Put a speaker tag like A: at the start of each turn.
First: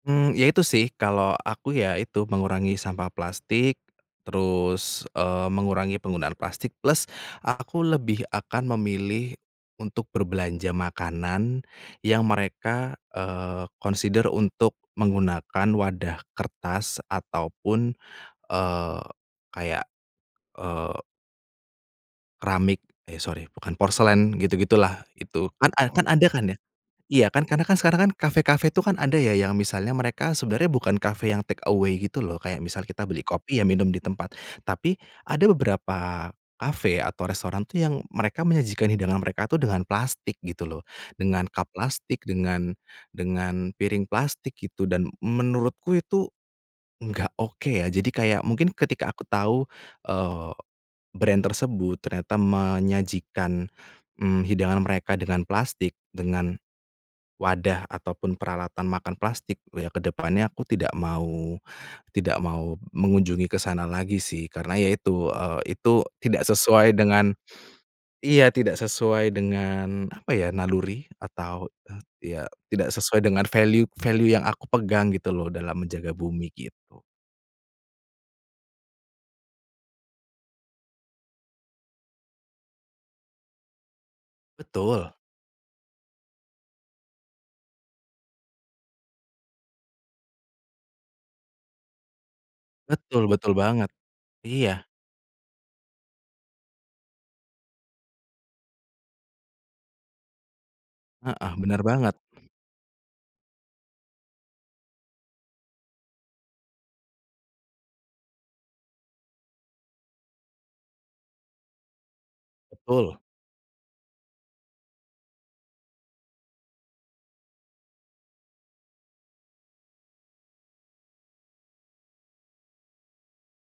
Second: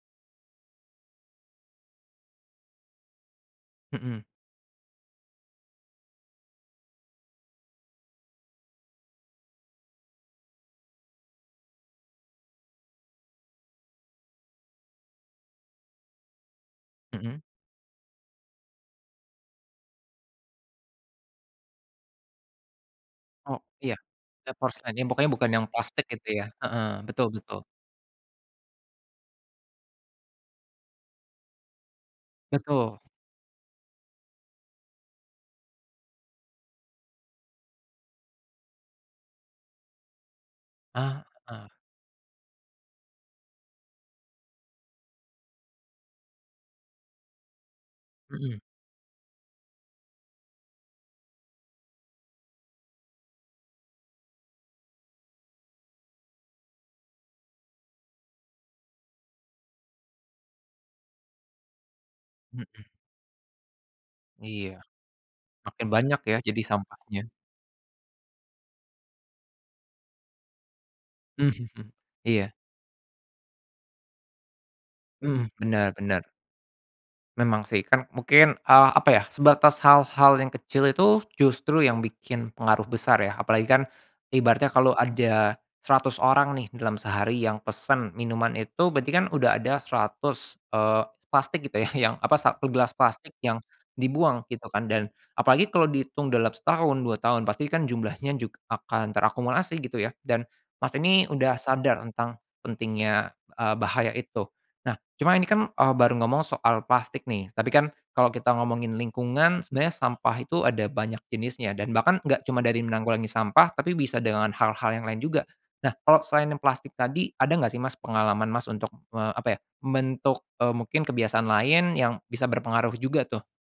A: Mmm, ya itu sih kalau aku ya itu mengurangi sampah plastik,
B: Mhm.
A: terus, eee, mengurangi penggunaan plastik plus aku lebih akan memilih untuk berbelanja makanan yang mereka, eee, consider untuk menggunakan wadah kertas
B: Mhm.
A: ataupun, eee, kayak, eee keramik eh sorry
B: Oh
A: bukan,
B: ya,
A: porselen
B: eee,
A: gitu-gitu
B: porselen, ya
A: lah
B: pokoknya
A: itu
B: bukan yang
A: kan a kan
B: plastik
A: ada
B: gitu
A: kan
B: ya,
A: ya.
B: heeh,
A: Iya
B: betul
A: kan
B: betul.
A: karena kan sekarang kan kafe-kafe itu kan ada ya yang misalnya mereka sebenarnya bukan kafe yang take away gitu loh, kayak misal
B: Betul.
A: kita beli kopi ya minum di tempat. Tapi ada beberapa kafe atau restoran tuh yang mereka menyajikan hidangan mereka tuh dengan plastik gitu loh,
B: Ah,
A: dengan cup
B: heeh.
A: plastik, dengan dengan piring plastik gitu, dan menurutku itu enggak oke ya. Jadi kayak
B: Mhm.
A: mungkin ketika aku tahu, eee, brand tersebut ternyata menyajikan, mmm, hidangan mereka dengan plastik, dengan wadah ataupun peralatan makan plastik loh ya ke depannya aku tidak mau tidak mau
B: Mhm.
A: mengunjungi ke sana lagi sih,
B: Iya.
A: karena ya itu
B: Makin
A: itu
B: banyak ya
A: tidak
B: jadi
A: sesuai
B: sampahnya.
A: dengan iya tidak sesuai dengan apa ya, naluri atau eee, ya,
B: Iya.
A: tidak sesuai dengan value-value yang aku pegang gitu
B: Hmm,
A: loh dalam
B: bener
A: menjaga
B: bener.
A: bumi gitu.
B: Memang sih, kan mungkin, eee, apa ya, sebatas hal-hal yang kecil itu justru yang bikin pengaruh besar ya, apalagi kan ibaratnya kalau
A: Betul.
B: ada 100 orang nih dalam sehari yang pesen minuman itu, berarti kan udah ada 100, eee, plastik gitu ya yang apa, 1 gelas
A: Betul
B: plastik
A: betul
B: yang
A: banget,
B: dibuang gitu
A: iya.
B: kan, dan apalagi kalau dihitung dalam setahun, 2 tahun, pasti kan jumlahnya jug akan terakumulasi gitu ya, dan, Mas, ini
A: Heeh,
B: udah
A: benar
B: sadar
A: banget.
B: tentang pentingnya, eee, bahaya itu. Nah, cuma ini kan, eee, baru ngomong soal plastik nih, tapi kan kalau kita ngomongin lingkungan, sebenarnya sampah itu ada banyak jenisnya dan bahkan enggak cuma dari
A: Betul.
B: menanggulangi sampah tapi bisa dengan hal-hal yang lain juga. Nah, kalau selain plastik tadi, ada enggak sih, Mas, pengalaman, Mas, untuk eee, apa ya, membentuk, eee, mungkin kebiasaan lain yang bisa berpengaruh juga tuh?